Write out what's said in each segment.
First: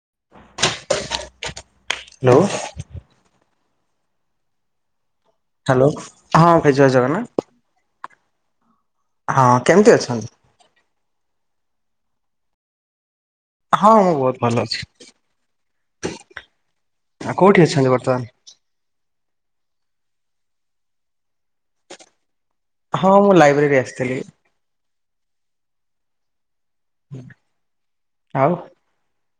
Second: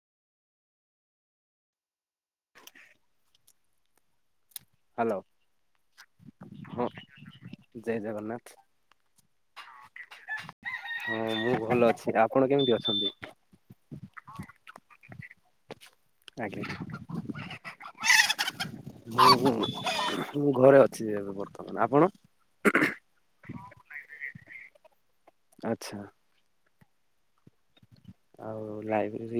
Hello. Hello. Hello ହଁ ଭାଇ ଯୟ ଜଗନ୍ନାଥ [unintelligible] ହଁ କେମିତି ଅଛନ୍ତି? ହଁ ମୁଁ ଭଲ ଅଛି ଆପଣ କେମିତି ଅଛନ୍ତି? ହଁ ମୁଁ ବହୁତ ଭଲ ଅଛି। ଆଜ୍ଞା ହୁଁ ଆଉ କୋଉଠି ଅଛନ୍ତି ବର୍ତ୍ତମାନ? ହୁଁ। ମୁଁ ଘରେ ଅଛି ଏ ବର୍ତ୍ତମାନ ଆପଣ? ହଁ ମୁଁ ଲାଇବ୍ରେରୀ ଆସିଥିଲି। ଆଚ୍ଛା। [inaudible] ଆଉ? ହଉ ଲାଇ ସେ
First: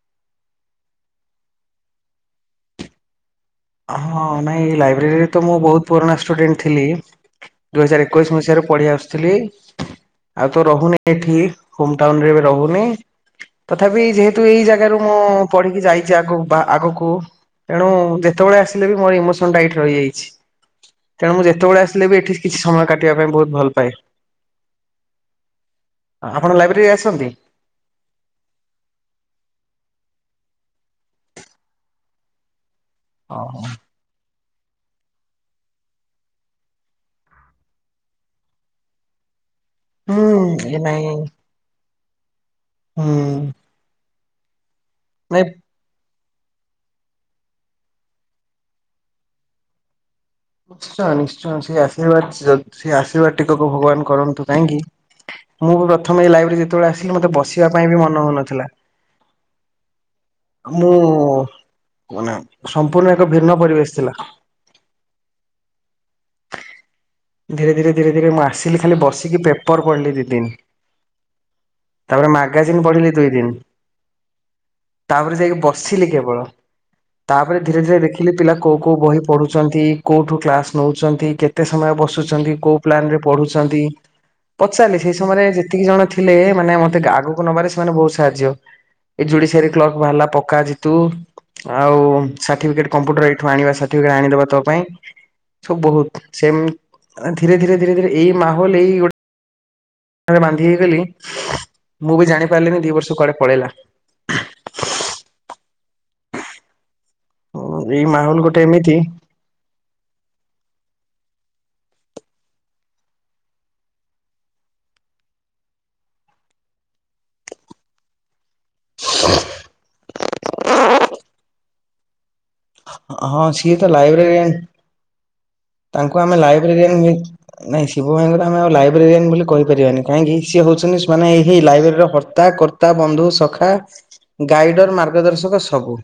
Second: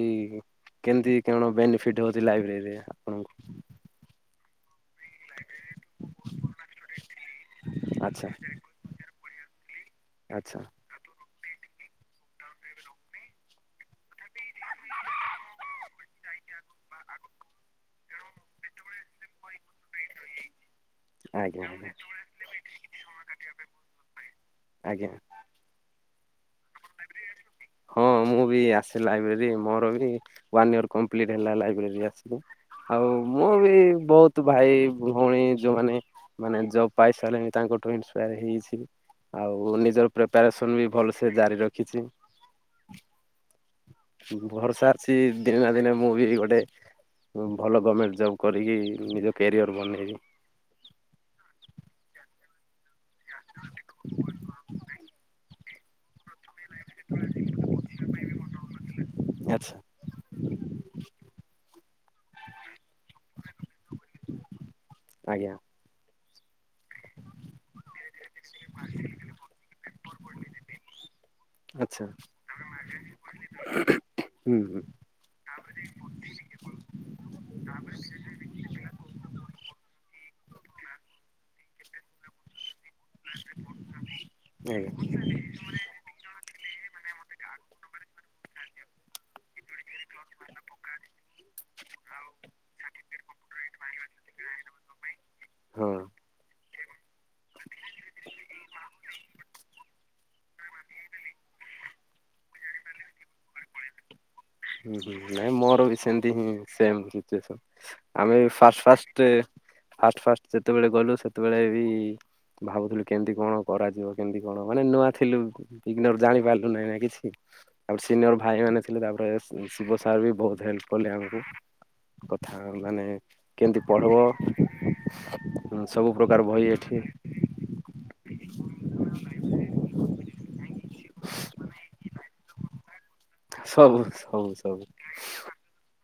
କେମିତି କଣ ବେନିଫିଟ ହଉଛି ଲାଇବ୍ରେରୀରେ ଆପଣଙ୍କୁ? ହଁ ନାଇଁ ଲାଇ ବେରୀରେ ତ ମୁଁ ବହୁତ ପୁରୁଣା ଷ୍ଟୁଡେଣ୍ଟ ଥିଲ ଦୁଇହଜାର ଆଚ୍ଛା ଏକୋଇଶ ମସିହାରେ ପଢଆ ଆ ଥିଲି ଆଉ ଆଚ୍ଛା ତ ରହୁନି ଏଠି ହୋମ ଟାଉନ୍ ରେ ଏବେ ରହୁନି ତଥାପି ଯେହେତୁ ଏଇ ଜାଗାରୁ ମୁଁ ପଢିକି ଯାଇଛି ଆଗକୁ ବା ଆଗକୁ ତେଣୁ ଦେ ସେତେବେଳେ ଆସିଲେ ବି ମୋର ଇମୋସନ ଟାଇଟ୍ ରହିଯାଇଛି। ତେଣୁ ମୁଁ ଆଜ୍ଞା ଯେତେବେଳେ ଆଜ୍ଞା ଆସିଲେ ବି ଏଠି କିଛି ସମୟ କାଟିବା ପାଇଁ ବହୁତ ଭଲ ପାଏ। ଆଜ୍ଞା ଆପଣ ଲାଇବ୍ରେରୀରେ ଆସନ୍ତି? ହଁ ମୁଁ ବି ଆସେ ଲାଇବ୍ରେରୀ ମୋର ବି ୱାନ ଇୟର କପ୍ଲିଟ ହେଲା ଲାଇବ୍ରେରୀ ଆସ ଆଉ ମୁଁ ଓହୋ ବି ବହୁତ ତୁ ଭାଇ ଭଉଣୀ ଯୋଉମାନୋନ ମାନେ ଜବ ପାଇସାରିଲେଣି ତାଙ୍କଠୁ ଇନ୍ସପାୟାର ହେଇଛି। ଆଉ ନିଜର ହୁଁ ଏ ପ୍ରିପାରେସନ୍ ବି ନାଇଁ ଭଲସେ ଜାରି ରଖିଛି। ହୁଁ ଘର ସାର୍ ସେ ନାଇଁ ଦିନ ଦିନ ମୁଁ ବି ଗୋଟେ ଭଲ ଗଭର୍ଣ୍ଣମେଣ୍ଟ ଜବ୍ କରିକି ନିଜ କ୍ୟାରିଅର୍ ବନେଇବି। ନିଶ୍ଚୟ ନିଶ୍ଚୟ ସେଇ ଆଶୀର୍ବାଦ ଜଲଦ ସେ ଆଶୀର୍ବାଦ ଟିକକୁ ଭଗବାନ କରନ୍ତୁ କାହିଁକି? ମୁଁ ପ୍ରଥମେ ଲାଇଭ ଯେତେବେଳେ ଆସିଲି ମତେ ବସିବା ପାଇଁ ବି ମନ ହଉନଥିଲା। ଆଚ୍ଛା ମୁଁ ମାନେ ସମ୍ପୂର୍ଣ୍ଣ ଏକ ଭିନ୍ନ ପରିବେଶ ଥିଲା। ଆଜ୍ଞା ଧୀରେ ଧୀରେ ଧୀରେ ଧୀରେ ମୁଁ ଆସିଲି ଖାଲି ବସିକି ପେପର ପଢିଲି ଦି ଦିନ ଆଚ୍ଛା ତାପରେ ମାଗାଜିନ୍ ପଢିଲି ଦୁ ଦିନ ହୁଁ ହୁଁ ତାପରେ ଯାଇକି ବସିଲି କେବଳ ତାପରେ ଧୀରେ ଧୀରେ ଦେଖିଲି ପିଲା କୋଉ କୋଉ ବହି ପଢୁଛନ୍ତି କୋଉଠୁ କ୍ଲାସ ନେଉଛନ୍ତି କେତେ ସମୟ ବସ ଛନ୍ତି କୋପ୍ ପ୍ରେ ପଢୁଛନ୍ତି ପଚାରିଲ ଆଜ୍ଞା ସେଇ ସମୟରେ ଯେତିକି ଜଣ ଥିଲେ ମାନେ ମତେ ଆଗକୁ ନବାରେ ସେମାନେ ବହୁତ ସାହାଯ୍ୟ ଏ ଯୁଡି ସାରି କ୍ଲକ୍ ବାହାରିଲା ପକ୍କା ଜିତୁ ଆଉ ସାର୍ଟିଫିକେଟ୍ କମ୍ପ୍ୟୁଟର ଏଇଠୁ ଆଣିବା ସାର୍ଟିଫିକେଟ୍ ଆଣିଦେବା ତ ପାଇଁ ସବୁ ହଁ ବହୁତ ସେମ୍ ଧୀରେ ଧୀରେ ଧୀରେ ଧୀରେ ଏଇ ମାହୋଲ ଏଇ ଗୋଟେ ବାନ୍ଧି ହେଇଗଲି ମୁଁ ବି ଜାଣି ପାରିଲିନି ଦି ବର୍ଷ କୁଆଡେ ପଳେଇଲା। ହୁଁ ହୁଁ ନାଇଁ ମୋର ବି ସେମିତି ହିଁ ସେମ ଏଇ ଆମେ ମାହୋଲ ଗୋଟେ ଫ ଫା ଏମିତି ଫ ଫ ଯେତେବେଳେ ଗଲୁ ସେତେବେଳେ ବି ଭାବୁଥିଲୁ କେମିତି କଣ କରାଯିବ କେମତି କଣ ମାନେ ନୂଆ ଥିଲୁ ବିଗର ଜାଣି ପାରିଲୁ ନାହିଁ ନା କିଛି ଆ ସିନିୟର ଭାଇ ମାନେ ଥିଲେ ତାପରେ ଶିବ ସାର୍ ବି ବହୁତ ହେଲ୍ପ କଲେ ଆମକୁ କଥା ମାନେ ହଁ ସିଏ କେମିତି ତ ପଢ଼ିବ ଲାଇବ୍ରେରିଆନ୍ ସବୁ ତାଙ୍କୁ ଆମେ ପ୍ରକାର ବହି ଲାଇବ୍ରେରିଆନ୍ ଏଠି ନାଇଁ ଶିବ ଭାଇଙ୍କର ଆମେ ଆଉ ଲାଇବ୍ରେରିଆନ୍ ବୋଲି କହିପାରିବାନି କାହିଁକି ସିଏ ହଉଛନ୍ତି। ମାନେ ସେଇ ଲାଇବ୍ରେରୀର କର୍ତ୍ତା କର୍ତ୍ତା ବନ୍ଧୁ ସଖା ସବୁ ସବୁ ସବୁ ଗାଇଡର ମାର୍ଗଦର୍ଶକ ସବୁ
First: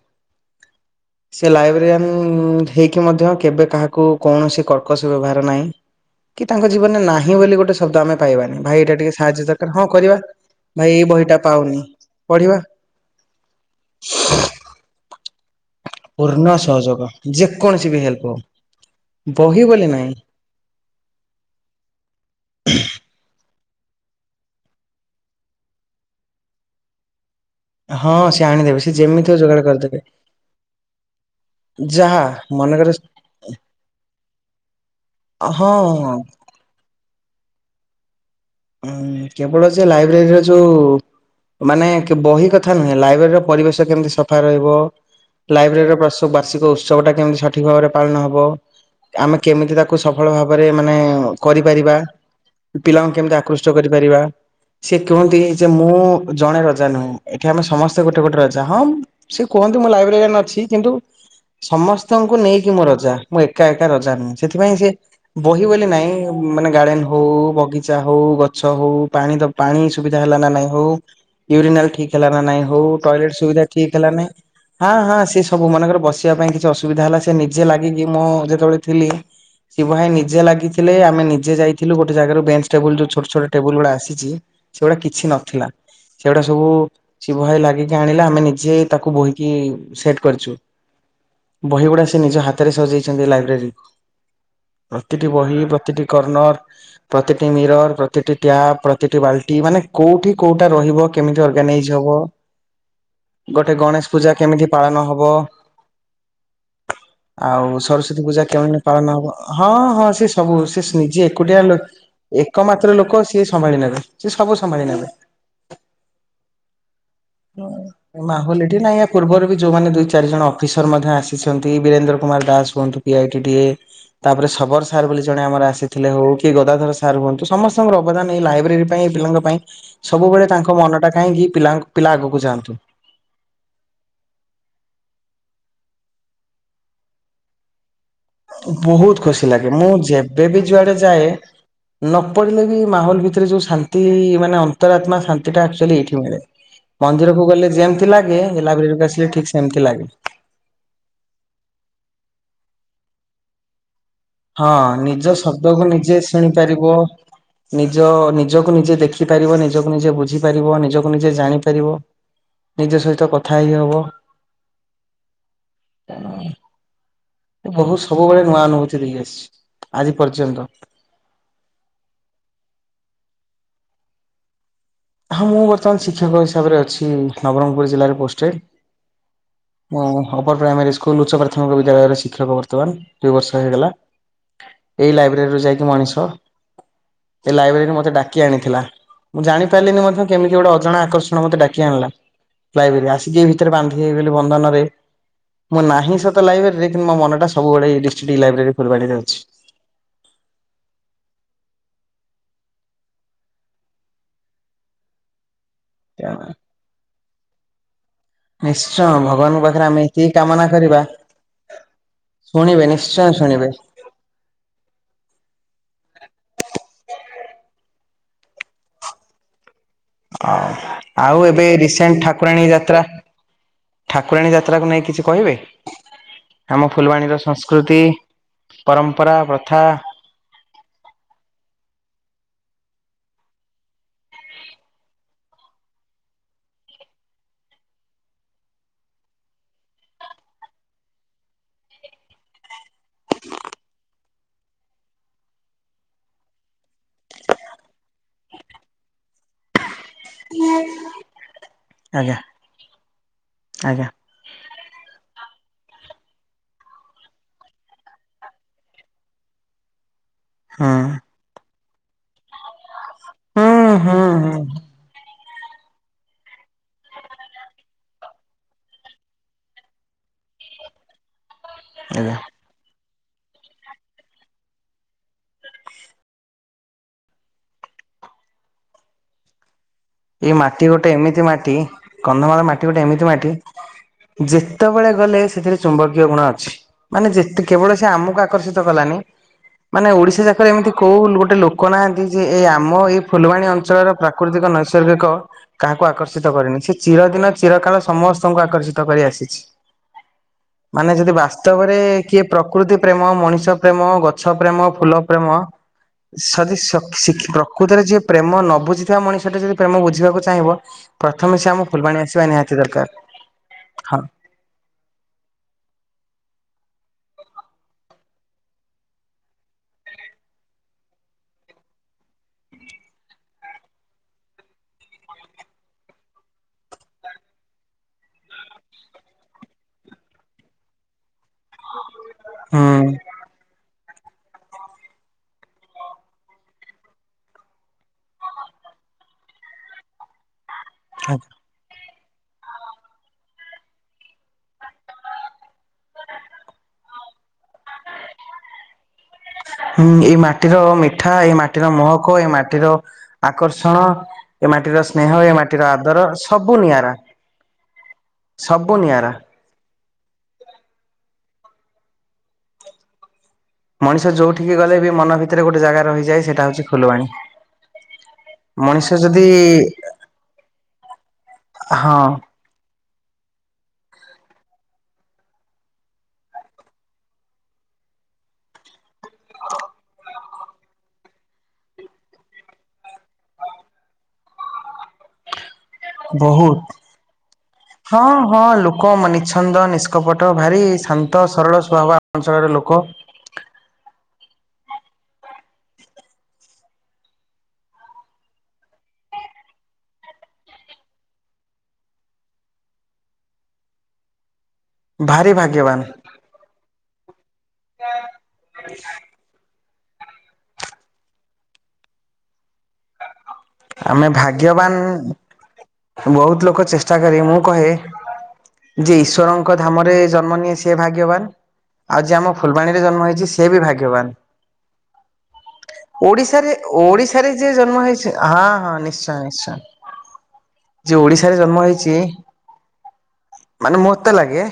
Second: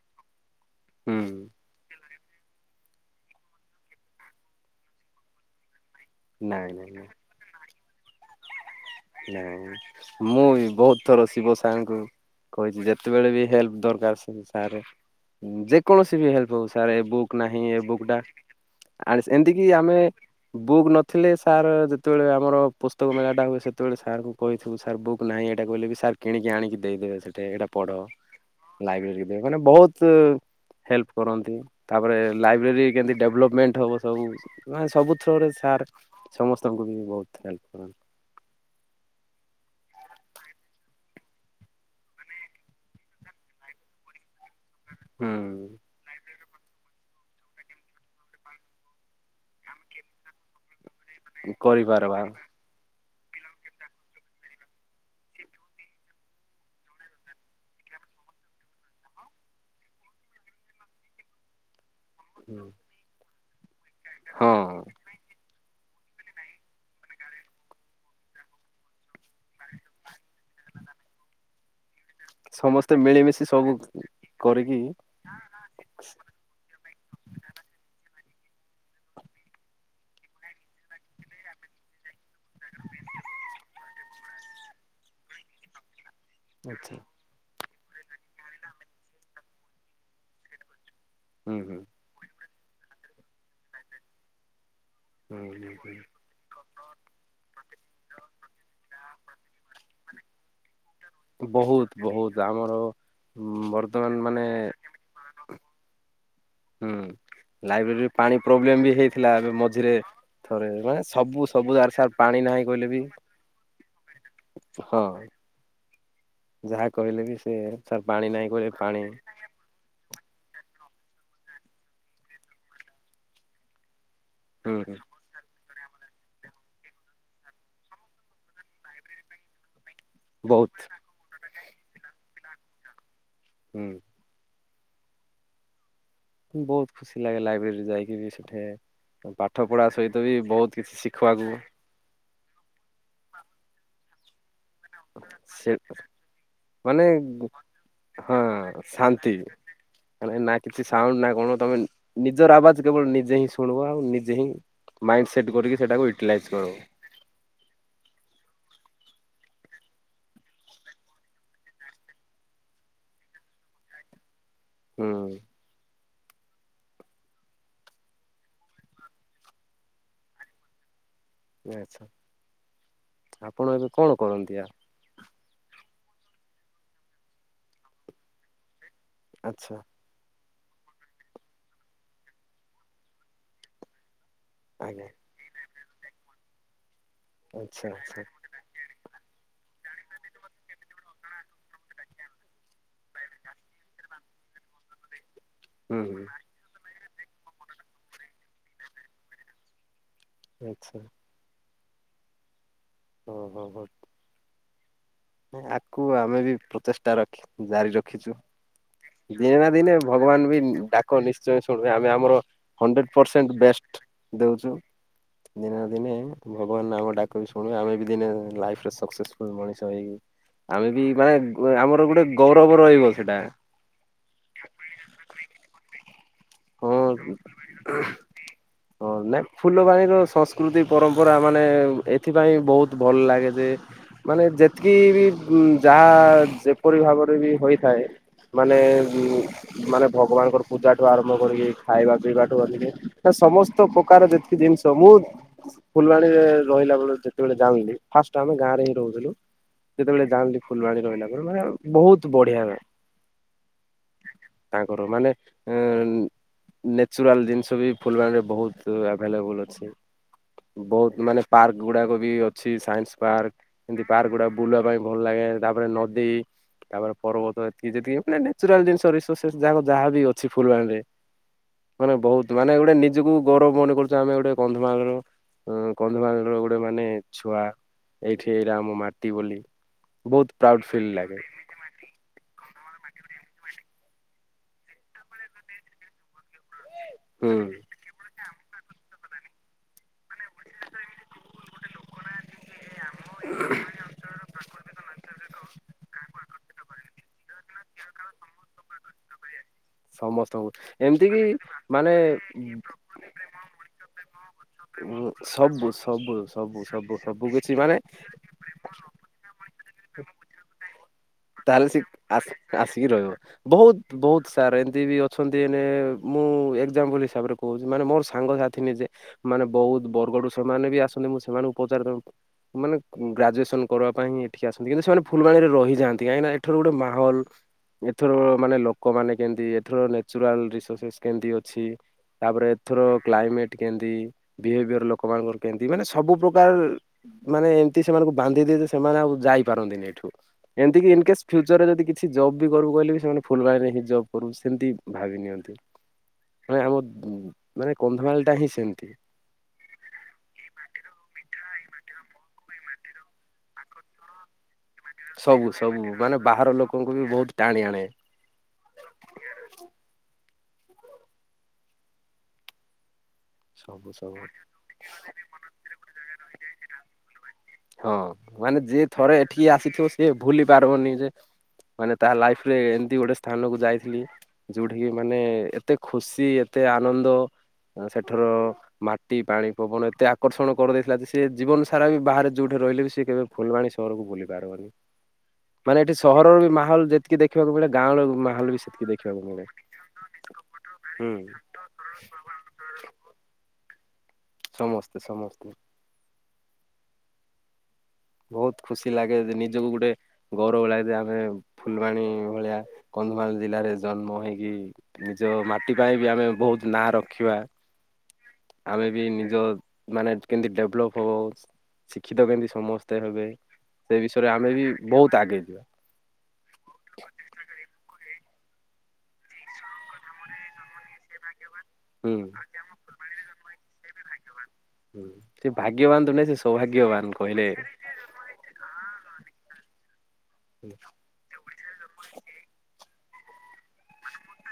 ହୁଁ ସେ ଲାଇବ୍ରେରିଆନ ଉ ହେଇକି ମଧ୍ୟ କେବେ କାହାକୁ କୌଣସି କର୍କସ ବ୍ୟବହାର ନାହିଁ। କି ତାଙ୍କ ନାଇଁ ନାଇଁ ଜୀବନରେ ନାହିଁ ବୋଲି ଗୋଟେ ଶବ୍ଦ ଆମ ପାଇବାନି। ଭାଇ ଏଇଟା ଟିକେ ସାହାଯ୍ୟ ଦରକାର ହଁ କରିବା। ନାଇଁ ମୁଁ ଭାଇ ବହୁତ ଏଇ ଥର ବହିଟା ଶିବ ପାଉନି ସାଙ୍ଗଙ୍କୁ ପଢିବା କହିଛି ଯେତେବେଳେ ବି ହେଲ୍ପ ଦରକାର ସାରେ ଁ ଯେ କୌଣସି ବି ପୂର୍ଣ୍ଣ ହେଲ୍ପ ହଉ ସାର୍ ଏ ସହଯୋଗ ବୁକ୍ ନାହିଁ ଏ ଯେକୌଣସି ବି ବୁକ୍ ଟା ହେଲ୍ପ ହଉ ଆ ବହି ଏମିତିକି ବୋଲି ଆମେ ନାହିଁ। ବୁକ୍ ନଥିଲେ ସାର୍ ଯେତେବେଳେ ଆମର ପୁସ୍ତକ ମେଳାଟା ହୁଏ ଯେତେବେଳେ ସାର୍ଙ୍କୁ କହିିବ ସାର୍ ବୁକ୍ ନାହିଁ ଏଇଟା କହେ ସାର୍ କିିକି ଆଣିକି ଦେଇଦେବେ ସେଠା ଗଟେ ଏଇଟା ପଢ ହଁ ସେ ଆଣିଦେବେ ସେ ଲାଇବ୍ରେରୀ ଯେମିତି ହଉ ଦେ ମାନେ ଯୋଗାଡ଼ କରିଦେବେ ବହୁତ ହେଲ୍ପ କରନ୍ତି ତାପରେ ଯାହା ମନେକର ଲାଇବ୍ରେରୀ କେମିତି ଡେଭଲପମେଣ୍ଟ ହବ ସବୁ ମାନେ ସବୁ ଥ୍ରୋରେ ସାର୍ ହଁ ସମସ୍ତଙ୍କୁ ବି ବହୁତ ଖଲ କର [inaudible] କେବଳ ଯେ ଲାଇବ୍ରେରୀର ଯୋଉ ମାନେ ବହି କଥା ନୁହେଁ ଲାଇବ୍ରେରୀର ପରିବେଶ କେମିତି ସଫା ରହିବ। ହୁଁ ଲାଇବ୍ରେରୀର ପ୍ରଶ ବୁ ବାର୍ଷିକ ଉତ୍ସବ ଟା କେମିତି ସଠିକ ଭାବରେ ପାଳନ ହବ ଆମେ କେମିତି ତାକୁ ସଫଳ ଭାବରେ ମାନେ କରିପାରିବା କରିପାରବା ପିଲା କେମତା ଆକୃଷ୍ଟ କରିପାରିବା ସେି କୁହନ୍ତି ଯେ ମୁଁ ଜଣେ ରଜା ନୁହେଁ ଏଠି ଆମେ ସମସ୍ତେ ଗୋଟେ ଗୋଟେ ରଜା ହଁ ସେ କୁହନ୍ତି ମୁଁ ଲାଇବ୍ରେରୀଆରେ ଅଛି କିନ୍ତୁ ସମସ୍ତ ତମଙ୍କୁ ନେଇକି ମୁଁ ରଜା। ମୁଁ ଏକା, ରଜା ନୁହେଁ ସେଥିପାଇଁ ହଁ ସେ ବହି ବୋଲି। ନଁ ମାନେ ଗାଡେନ ହଉ ବଗିଚା ହ ହଉ ଗଛ ହଉ ପାଣି ତ ପାଣି ସୁବିଧା ହେଲା ନା ନାଇଁ ହଉ ୟୁରିନାଲ ଠିକ୍ ହେଲା ନାଇଁ ହଉ ସମସ୍ତେ ଟଏଲେଟ ମିଳିମିଶି ସୁବିଧା ସବୁ ଠିକ ହେଲା ନାଇଁ କରିକି ହାଁ ହାଁ ସେ ସବୁ ମାନଙ୍କର ବସିବା ପାଇଁ କିଛି ଅସୁବିଧା ହେଲା ସେ ନିଜେ ଲାଗିକି ମୁଁ ଯେତେବେଳେ ଥିଲି ଶିବ ଭାଇ ନିଜେ ଲାଗିଥିଲେ ଆମେ ନିଜେ ଯାଇଥିଲୁ ଗୋଟେ ଜାଗାରୁ ବେଞ୍ଚ୍ ଟେବୁଲ୍ ଯୋଉ ଛୋଟ ଛୋଟ ଟେବୁଲ୍ ଗୁଡା ଆସିଛି ସେଗୁଡା କିଛି ନଥିଲା। ସେଗୁଟା ସବୁ ଆଚ୍ଛା। ଶିବ ଭାଇ ଲାଗି ଜାଣିଲା ଆମେ ନିଜେ ତାକୁ ବୋହିକି ସେଟ୍ କରିଛୁ। ହୁଁ ହୁଁ ବହିଗୁଡ଼ା ସେ ନିଜ ହାତ୍ ରେ ସଜେଇଛନ୍ତି ଲାଇବ୍ରେରୀ। ପ୍ରତିଟି ବହି ହୁଁ ହୁଁ ପ୍ରତିଟି କର୍ଣ୍ଣର୍ ପ୍ରତି ଟି ମିରର୍ ପ୍ରତିଟି ଟ୍ୟାପ୍ ପ୍ରତିଟି ବାଲ୍ଟି ମାନେ କୋଉଠି କୋଉଟା ରହିବ। କେମିତି ବହୁତ ଅର୍ଗାନାଇଜ ହବ ବହୁତ ଆମର ଗୋଟେ ଗଣେଶ ବର୍ତ୍ତମାନ ପୂଜା ମାନେ କେମିତି ପାଳନ ହବ ହୁଁ ଆଉ ଲାଇବ୍ରେରୀରେ ସରସ୍ଵତୀ ପାଣି ପୂଜା ପ୍ରୋବ୍ଲେମ କେମତି ବି ପାଳନ ହବ ହେଇଥିଲା ଏବେ ହଁ ମଝିରେ ହଁ ସେ ସବୁ ଥରେ ସେ ମାନେ ନିଜେ ସବୁ ଏକୁଟିଆ ସବୁ ଜାଗାରେ ସାର୍ ପାଣି ନାହିଁ କହିଲେ ଏକମାତ୍ର ବି ଲୋକ ସିଏ ସମ୍ଭାଳି ନେବେ ସିଏ ସବୁ ସମ୍ଭାଳି ନେବେ। ହଁ ଯାହା କହିଲେ ବି ସେ ସାର୍ ଉଁ ପାଣି ନାହିଁ ମାହୋଲ କହିଲେ ଏଠି ପାଣି ନାଇଁ ପୂର୍ବରୁ ବି ଯୋଉମାନେ ଦୁଇ ଚାରି ଜଣ ଅଫିସ୍ ମଧ୍ୟ ଆସିଛନ୍ତି ବୀରେନ୍ଦ୍ର କୁମାର ଦାସ ହୁଅନ୍ତୁ ପିଆଇଟିଟିଏ। ତାପରେ ଶବର ହୁଁ ହୁଁ ସାର୍ ବୋଲି ଜଣେ ଆମର ଆସି ଥିଲେ ହଉ କିଏ ଗଦାଧର ସା ସାର୍ ହୁଅନ୍ତୁ ସମସ୍ତଙ୍କର ଅବଦାନ ଏଇ ଲାଇବ୍ରେରୀ ପାଇଁ ପିଲାଙ୍କ ପାଇଁ। ସବୁବେଳେ ତାଙ୍କ ବହୁତ ମନଟା କାହିଁକି ପିଲାକ୍ ପିଲା ଆଗକୁ ଯାଆନ୍ତୁ। ହୁଁ। ବହୁତ୍ ଖୁସି ଲାଗେ ଲାଇବ୍ରେରୀ ଯାଇକି। ବି ସେଠି ବହୁତ୍ ଖୁସି ପାଠ ଲାଗେ ପଢା ମୁଁ ସହିତ ଯେବେ ବି ବହୁତ କିଛି ଯୁଆଡେ ଯାଏ ଶିଖିବାକୁ ନପ୍ ପଡ଼ିଲେ ବି ମାହୋଲ ଭିତରେ ଯେଉଁ ଶାନ୍ତି ମାନେ ଅନ୍ ସେ ମାନେ ମନ୍ଦିରକୁ ଗଲେ ଯେମିତି ହଁ ଲାଗେ ଲାଇବ୍ରେରୀକୁ ଆସିଲେ ଶାନ୍ତି ଠିକ ସେମିତି ଲାଗେ। ମ ନା କିଛି ସାଉଣ୍ଡ ନା କଣ ତମେ ନି [unintelligible] ନିଜର ଆବାଜ କେବଳ ନିଜେ ହିଁ ଶୁଣିବ ଆଉ ନିଜ୍ ହଁ ନିଜ ଶବ୍ଦକୁ ନିଜେ ୟୁଟିଲାଇଜ ଶୁଣି କରିବ ପାରିବ ନିଜ ନିଜକୁ ନିଜେ ଦେଖ୍ ଦେଖିପାରିବ ନିଜକୁ ନିଜେ ବୁଝିପାରିବ ନିଜକୁ ନିଜେ ଜାଣିପାରିବ ନିଜ ସହିତ କଥା ହେଇ ହବ। ହୁଁ। ହ [unintelligible] ବହୁ ସବୁବେଳେ ନୂଆ ଅନୁଭୂତି ଦେଇ ଆସିଛି ଆଜି ପର୍ଯ୍ୟନ୍ତ। ଏ ଆଚ୍ଛା ଆପଣ ଏବେ କଣ କରନ୍ତି ଆ ହଁ ମୁଁ ବର୍ତ୍ତମାନ ଶିକ୍ଷକ ହିସାବରେ ଅଛି ନବରଙ୍ଗପୁର ଜିଲ୍ଲାରେ ପୋଷ୍ଟେଡ୍। ଆଚ୍ଛା। ଅପର ପ୍ରାଇମୋରୀ ସ୍କୁଲ ଉଚ୍ଚ ପ୍ରାଥମିକ ବିଦ୍ୟାଳୟର ଶିକ୍ଷକ ବର୍ତ୍ତମାନ ଦୁଇ ବର୍ଷ ହେଇଗଲା। ଆଜ୍ଞା ଏଇ ଲାଇବ୍ରେରୀରୁୁ ଯାଇକି ମଣିଷ। ସେ ଆଚ୍ଛା ଲାଇବ୍ରେରୀରେ ମତେ ଆଚ୍ଛା ଡାକି ଆଣିଥିଲା ମୁଁ ଜାଣି [inaudible] ମଧ୍ୟ କେମିତି ଗୋଟେ ଅଜାଣା ଆକର୍ଷଣ ମୋତେ ଡାକି ଆଣିଲା ଲାଇବ୍ରେରୀ ଆସିକି ଏଇ ଭିତରେ ବାନ୍ଧି ହେଇଗଲି ବନ୍ଧନରେ ମୁଁ ହୁଁ ନାହିଁ ହୁଁ ସତ ଲାଇବ୍ରେରୀରେ ମୋ ମନଟା ସବୁବେଳେ [inaudible] ଡିଷ୍ଟିକ୍ଇ ଲାଇବ୍ରେରୀ ଖୋଲିଵାରେ ଅଛି ଆଚ୍ଛା ହ ହୋ ହୋ ହଁ ଆ କୁ ଆମେ ବି ପ୍ରତିଷ୍ଟା ରଖି ଜାରି ରଖିଛୁ ନିଶ୍ଚୟ ଦିନେ ଭଗବାନଙ୍କ ନା ପାଖରେ ଦିନେ ଆମେ ଏତିକି ଭଗବାନ ବି କାମନା କରିବା ଡାକ ନିଶ୍ଚୟ ଶୁଣିବେ ଆମେ ଆମର ଶୁଣିବେ ହଣ୍ଡ୍ରେଡ଼ ନିଶ୍ଚୟ ପରସେଣ୍ଟ ଶୁଣିବେ। ବେଷ୍ଟ ଦେଉଛୁ ଦିନେ ନା ଦିନେ ଭଗବାନ ଆମ ଡାକନ ବି ଶୁଣିବେ ଆମେ ବି ଦିନେ ଲାଇଫରେ ସକ୍ସେସଫୁଲ ମଣିଷ ହେଇ ହ ଆଉ ଏବେ ରିସେଣ୍ଟ ଗୋଟେ ଠାକୁରାଣୀ ଗୌରବ ରହିବ ଯାତ୍ରା ସେଟା ଠାକୁରାଣୀ ଯାତ୍ରାକୁ ନେଇ କିଛି କହିବେ ହ [inaudible] ହଁ ହଁ ପରମ୍ପରା ନାଇ ପ୍ରଥା ଫୁଲବାଣୀର ସଂସ୍କୃତି ପରମ୍ପରା ମାନେ ଏଥି ପାଇଁ ବହୁତ ଭଲ ଲାଗେ ଯେ ମାନେ ଯେତିକି ବି ଯାହା ଯେପରି ଭାବରେ ବି ହୋଇଥାଏ ମାନେ ମାନେ ଭଗବାନଙ୍କର ପୂଜାଠୁ ଆରମ୍ଭ କାମ କରିକି ଖାଇବା ପିଇବାଠୁ ଅଧିକେ ସମସ୍ତ ପ୍ରକାର ଯେତିକି ଜିନିଷ ମୁଁ ଫୁଲବାଣୀରେ ରହିଲା ବେଳ ଯେତେବେଳେ ଜାଣିଲି ଫାଷ୍ଟ ଆମେ ଗାଁ ରେ ହିଁ ରହୁଥିଲୁ ଯେତେବେଳେ ଜାଣନ୍ତି ଫୁଲବାଣୀ ରହିଲା ବେଳୁ ମାନେ ବହୁତ ଆଜ୍ଞା ବଢିଆ ଆଜ୍ଞା ତାଙ୍କର ମାନେ ହ ନେଚୁରାଲ ଜିନିଷ ବି ଫୁଲବାଣୀରେ ବହୁତ ଆଭେଲେବୁଲ ଅଛି ହୁଁ ବହୁତ ମାନେ ପାର୍କ ଗୁଡ଼ାକ ବି ଅଛି ସାଇନ୍ସ ପାର୍କ ହୁଁ ଏମିତି ହୁଁ ପାର୍କ ଗୁଡା ହୁଁ ବୁଲିବା ପାଇଁ ଭଲ ଲାଗେ ତାପରେ ନଦୀ ତାପରେ ପର୍ବତ ଏତିକି ଯେତିକି ମାନେ ନ୍ୟାଚୁରାଲ ଜିନିଷ ରିସୋର୍ସ ଯାକ ଯାହା ବି ଅଛି ଫୁଲବାଣୀରେ ମାନେ ଆଜ୍ଞା। ବହୁତ ମାନେ ଗୋଟେ ନି ନିଜକୁ ଗୌରବ ମନେ କରୁଛୁ ଆମେ ଗୋଟେ କନ୍ଧମାଳର କନ୍ଧମାଳର ଗୋଟେ ମାନେ ଛୁଆ ଏଇଠି ଏଇଟା ଆମ ମାଟି ବୋଲି ବହୁତ ଏଇ ପ୍ରାଉଡ ମାଟି ଫିଲ୍ ଗୋଟେ ଲାଗେ ଏମିତି ମାଟି କନ୍ଧମାଳ ମାଟି ମାଟି ଗୋଟେ ଏମିତି ମାଟି ଯେତେବେଳେ ଗଲେ ସେଥିରେ ଚୁମ୍ବକୀୟ ଗୁଣ ଅଛି। ମାନେ ହୁଁ ଯେତେ କେବଳ ସେ ଆମ କା ଆକର୍ଷିତ କଳାଣି ମାନେ ଓଡିଶା ରେ ଏମିତି କୋଉ ଗୋଟେ ଲୋକ ନାହାନ୍ତି। ଯେ ଏ ଆମ ଏଇ ଫୁଲବାଣୀ ଅଞ୍ଚଳର ପ୍ରାକୃତିକ ନ ଏକ କାହାକୁ ଆକର୍ଷିତ କରିନି ସେ ଚିରଦିନ ଚିର କାଳ ସମସ୍ତଙ୍କୁ ଆକର୍ଷିତ କରି ଆସିଛି। ସମସ୍ତଙ୍କୁ ମାନେ ଏମିତି ଯଦି କିି ବାସ୍ତବରେ ମାନେ କିଏ ପ୍ରକୃତି ପ୍ରେମ ମଣିଷ ପ୍ରେମ ଗ ଗଛ ପ୍ରେମ ଫୁଲ ଉଁ ପ୍ରେମ ସବୁ ସବୁ ସେ ସବୁ ଶିଖି ଯଦି କିଛି ମାନେ ପ୍ରକୃତରେ ଯିଏ ପ୍ରେମ ନ ବୁଝିଥିବା ମଣିଷଟା ଯେ ପ୍ରେମ ବୁଝିବାକୁ ଚାହିଁବ। ଆମ ତାହେଲେ ସେ ଫୁଲବାଣୀ ଆସିବା ଆସି ନିହାତି ଆସିକି ଦରକାର ରହିବ ବହୁତ ହଁ ବହୁତ ସାର୍ ଏମିତି ବି ଅଛନ୍ତି ନେ ମୁଁ ଏ ଏକ୍ଜାପଲ ହିସାବରେ କହୁଛି ମାନେ ମୋର ସାଙ୍ଗସାଥି ନିଜେ ମାନେ ବହୁ ବରଗଡରୁ ସେମାନେ ବି ଆସନ୍ତି ମୁଁ ସେମାନଙ୍କୁ ପଚାରେ ମାନେ ଗ୍ରାଜୁଏସନ କରିବା ପାଇଁ ହିଁ ଏଠି ଆସନ୍ତି କିନ୍ତୁ ସେମାନେ ଫୁଲବାଣୀରେ ରହିଯାଆନ୍ତି। କାହିଁକିନା ଏଠାର ଗୋଟେ ମାହୋଲ ଏଥର ମାନେ ଲୋକମାନେ କେମିତି ଏଥର ନ୍ୟାଚୁରାଲ ରିସୋର୍ସେସ୍ କେମିତି ଅଛି ତାପରେ ଏଥର କ୍ଲାଇମେଟ କେମିତି ବିହେଭିୟର ଲୋକମାନାନଙ୍କର କେମିତି ମାନେ ସବୁ ପ୍ରକାର ମାନେ ଏମତି ସେମାନଙ୍କୁ ବାନ୍ଧିଦିଅନ୍ତି ଯେ ସେମାନେ ଆଉ ଯାଇପାରନ୍ତିନି ଏଠୁ ଏମିତି କି ଇନ୍ ହୁଁ। କେସ୍ ଫ୍ୟୁଚର ଯଦି କିଛି ଜବ୍ ବି କରିବୁ କହିଲେ ବି ସେମାନେ ଫୁଲବାଣରେ ହିଁ ଜବ୍ କରିବୁ ସେମିତି ଭାବି ନିଅନ୍ତି ମାନେ ଆମ ମାନେ କନ୍ଧମାଳ ଟା ହିଁ ସେମିତି। ହୁଁ ଏଇ ମାଟିର ମିଠା ଏଇ ମା- ମାଟିର ମହକ ଏ ମାଟିର ଆକର୍ଷଣ ଏ ମା ମାଟିର ସ୍ନେହ ଏ ସବୁ ମାଟିର ସବୁ ଆଦର ମାନେ ବାହାର ସବୁ ଲୋକଙ୍କୁ ନିଆରା ବି ବହୁତ ଟାଣି ଆଣେ। ସବୁ ନିଆରା। ସବୁ ମଣିଷ ସବୁ ଯୋଉଠିକି ଗଲେ ବି ମନ ଭିତରେ ଗୋଟେ ଜାଗା ରହିଯାଏ ସେଇଟା ହଉଛି ଫୁଲବାଣୀ ହଁ ମାନେ ଯିଏ ମଣିଷ ଥରେ ଯଦି ଏଠିକି ଆସିଥିବ ସିଏ ଭୁଲି ପାରବନି ଯେ ମାନେ ହଁ ତା ଲାଇଫ ରେ ଏମିତି ଗୋଟେ ସ୍ଥାନକୁ ଯାଇଥିଲି। ଯୋଉଠିକି ମାନେ ଏତେ ଖୁସି ଏତେ ଆନନ୍ଦ ସେଠର ମାଟି ପାଣି ପବନ ଏତେ ଆକର୍ଷଣ କରିଦେଇଥିଲା ଯେ ସେ ଜୀବନ ସାରା ବି ବାହାରେ ଯୋଉଠି ରହିଲେ ବି ସେ କେବେ ଫୁଲବାଣୀ ସହରକୁ ଭୁଲି ପାରବନି ବହୁତ ମିଳେ ଗାଁର ହଁ ହଁ ମାହୋଲ ବି ସେତିକି ଲୋକ ଦେଖିବାକୁ ମିଳେ ମନିଛନ୍ଦ ନିଷ୍କପଟ ଭାରି ହୁଁ। ଶାନ୍ତ ସରଳ ସ୍ୱଭାବ ଅଞ୍ଚଳର ଲୋକ କହ ସମସ୍ତେ ସମସ୍ତେ ବହୁତ ଖୁସି ଲାଗେ ଯେ ନିଜକୁ ଗୁଟେ ଗୌରବ ଲାଗେ ଯେ ଆମେ ଫୁଲବାଣୀ ଭଳିଆ କନ୍ଧମାଳ ଜିଲ୍ଲାରେ ଜନ୍ମ ହେଇକି ନିଜ ଭାରି ମାଟି ଭାଗ୍ୟବାନ ପାଇଁ ବି ଆମେ ବହୁତ ନାଁ ରଖିବା ଆମେ ବି ନିଜ ମାନେ କେମିତି ଡେଭଲପ ହବ ଶିକ୍ଷିତ କେମିତି ସମସ୍ତେ [unintelligible] ସେ ଆମେ ବିଷୟରେ ବି ବହୁତ ଆଗେଇ ଯିବା ଭାଗ୍ୟବାନ ବହୁତ ଲୋ ଚେଷ୍ଟା କରି ମୁଁ କହେ ଯିଏ ଈଶ୍ୱଵରଙ୍କ ଧାମରେ ଜନ୍ମ ନିଏ ସିଏ ଭାଗ୍ୟବାନ। ଆଉ ହୁଁ। ଯିଏ ଆମ ଫୁଲବାଣୀରେ ଜନ୍ମ ହେଇଛି ସିଏ ବି ଭା ଯବାନ ସେ ଭାଗ୍ୟବାନ ତ ନାହିଁ ସେ ସୌଭାଗ୍ୟବାନ ଓଡିଶାରେ କହିଲେ ଯିଏ ଜନ୍ମ ହେଇଛି ହଁ ହଁ ନିଶ୍ଚୟ ନିଶ୍ଚୟ। ଯେ ଓଡିଶାରେ ଜନ୍ମ ହେଇଛି। ମାନେ ମୋତେ ଲାଗେ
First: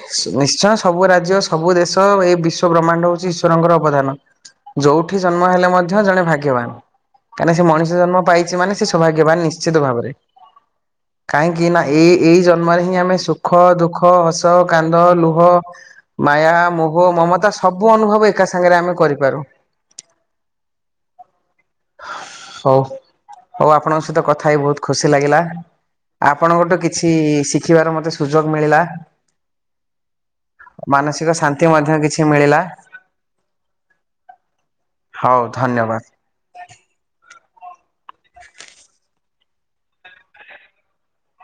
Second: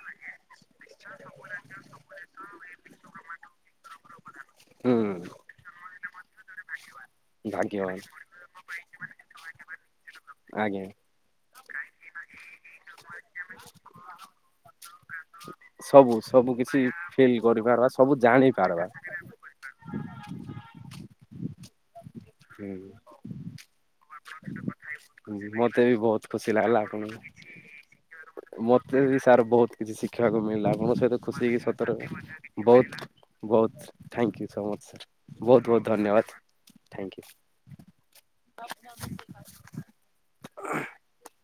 ନିଶ୍ଚୟ ସବୁ ରାଜ୍ୟ ସବୁ ଦେଶ ଏଇ ବିଶ୍ଵ ବ୍ରହ୍ମାଣ୍ଡ ହଉଛି ଈଶ୍ୱରଙ୍କର ଅବଦାନ ଯୋଉଠି ହୁଁ ଜନ୍ମ ହେଲେ ମଧ୍ୟ ଜଣେ ଭାଗ୍ୟବାନ କାହିଁକିନା ସେ ମଣିଷ ଭାଗ୍ୟବାନ ଜନ୍ମ ପାଇ ସେ ସୌଭାଗ୍ୟବାନ ନିଶ୍ଚିତ ଭାବରେ। ଆଜ୍ଞା କାହଁକି ନା ଏଇ ଏଇ ଜନ୍ମରେ ହିଁ ଆମେ ସୁଖ ଦୁଃଖ ହସ କାନ୍ଦ ଲୁହ ସବୁ ସବୁ ମାୟା କିଛି ମୋହ ଫିଲ୍ ମମତା କରିପାରିବା ସବୁ ଅନୁଭବ ଏକା ସାଙ୍ଗରେ ଜାଣିପାରିବା ଆମେ କରିପାରୁ ହଉ ହଉ ଆପଣଙ୍କ ସହିତ କଥା ହେଇ ବହୁତ ଖୁସି ଲାଗିଲା ମତେ ବି ବହୁତ ଖୁସି ଆପଣଙ୍କଠୁ ଲାଗିଲା କିଛି ଶିଖିବାର ମତେ ସୁଯୋଗ ଆପଣଙ୍କୁ ମିଳିଲା ମତେ ବି ସାର୍ ବହୁତ କିଛି ଶିଖିବାକୁ ମିଳିଲା ଆପଣଙ୍କ ସହିତ ମାନସିକ ଖୁସି ହେଇକି ଶାନ୍ତି ସତରେ ମଧ୍ୟ କିଛି ମିଳିଲା ବହୁତ ବହୁତ ଥ୍ୟାଙ୍କ ୟୁ ସୋ ମଚ ବହୁତ ବହୁତ ଧନ୍ୟବାଦ। Thank you. [inaudible] [inaudible]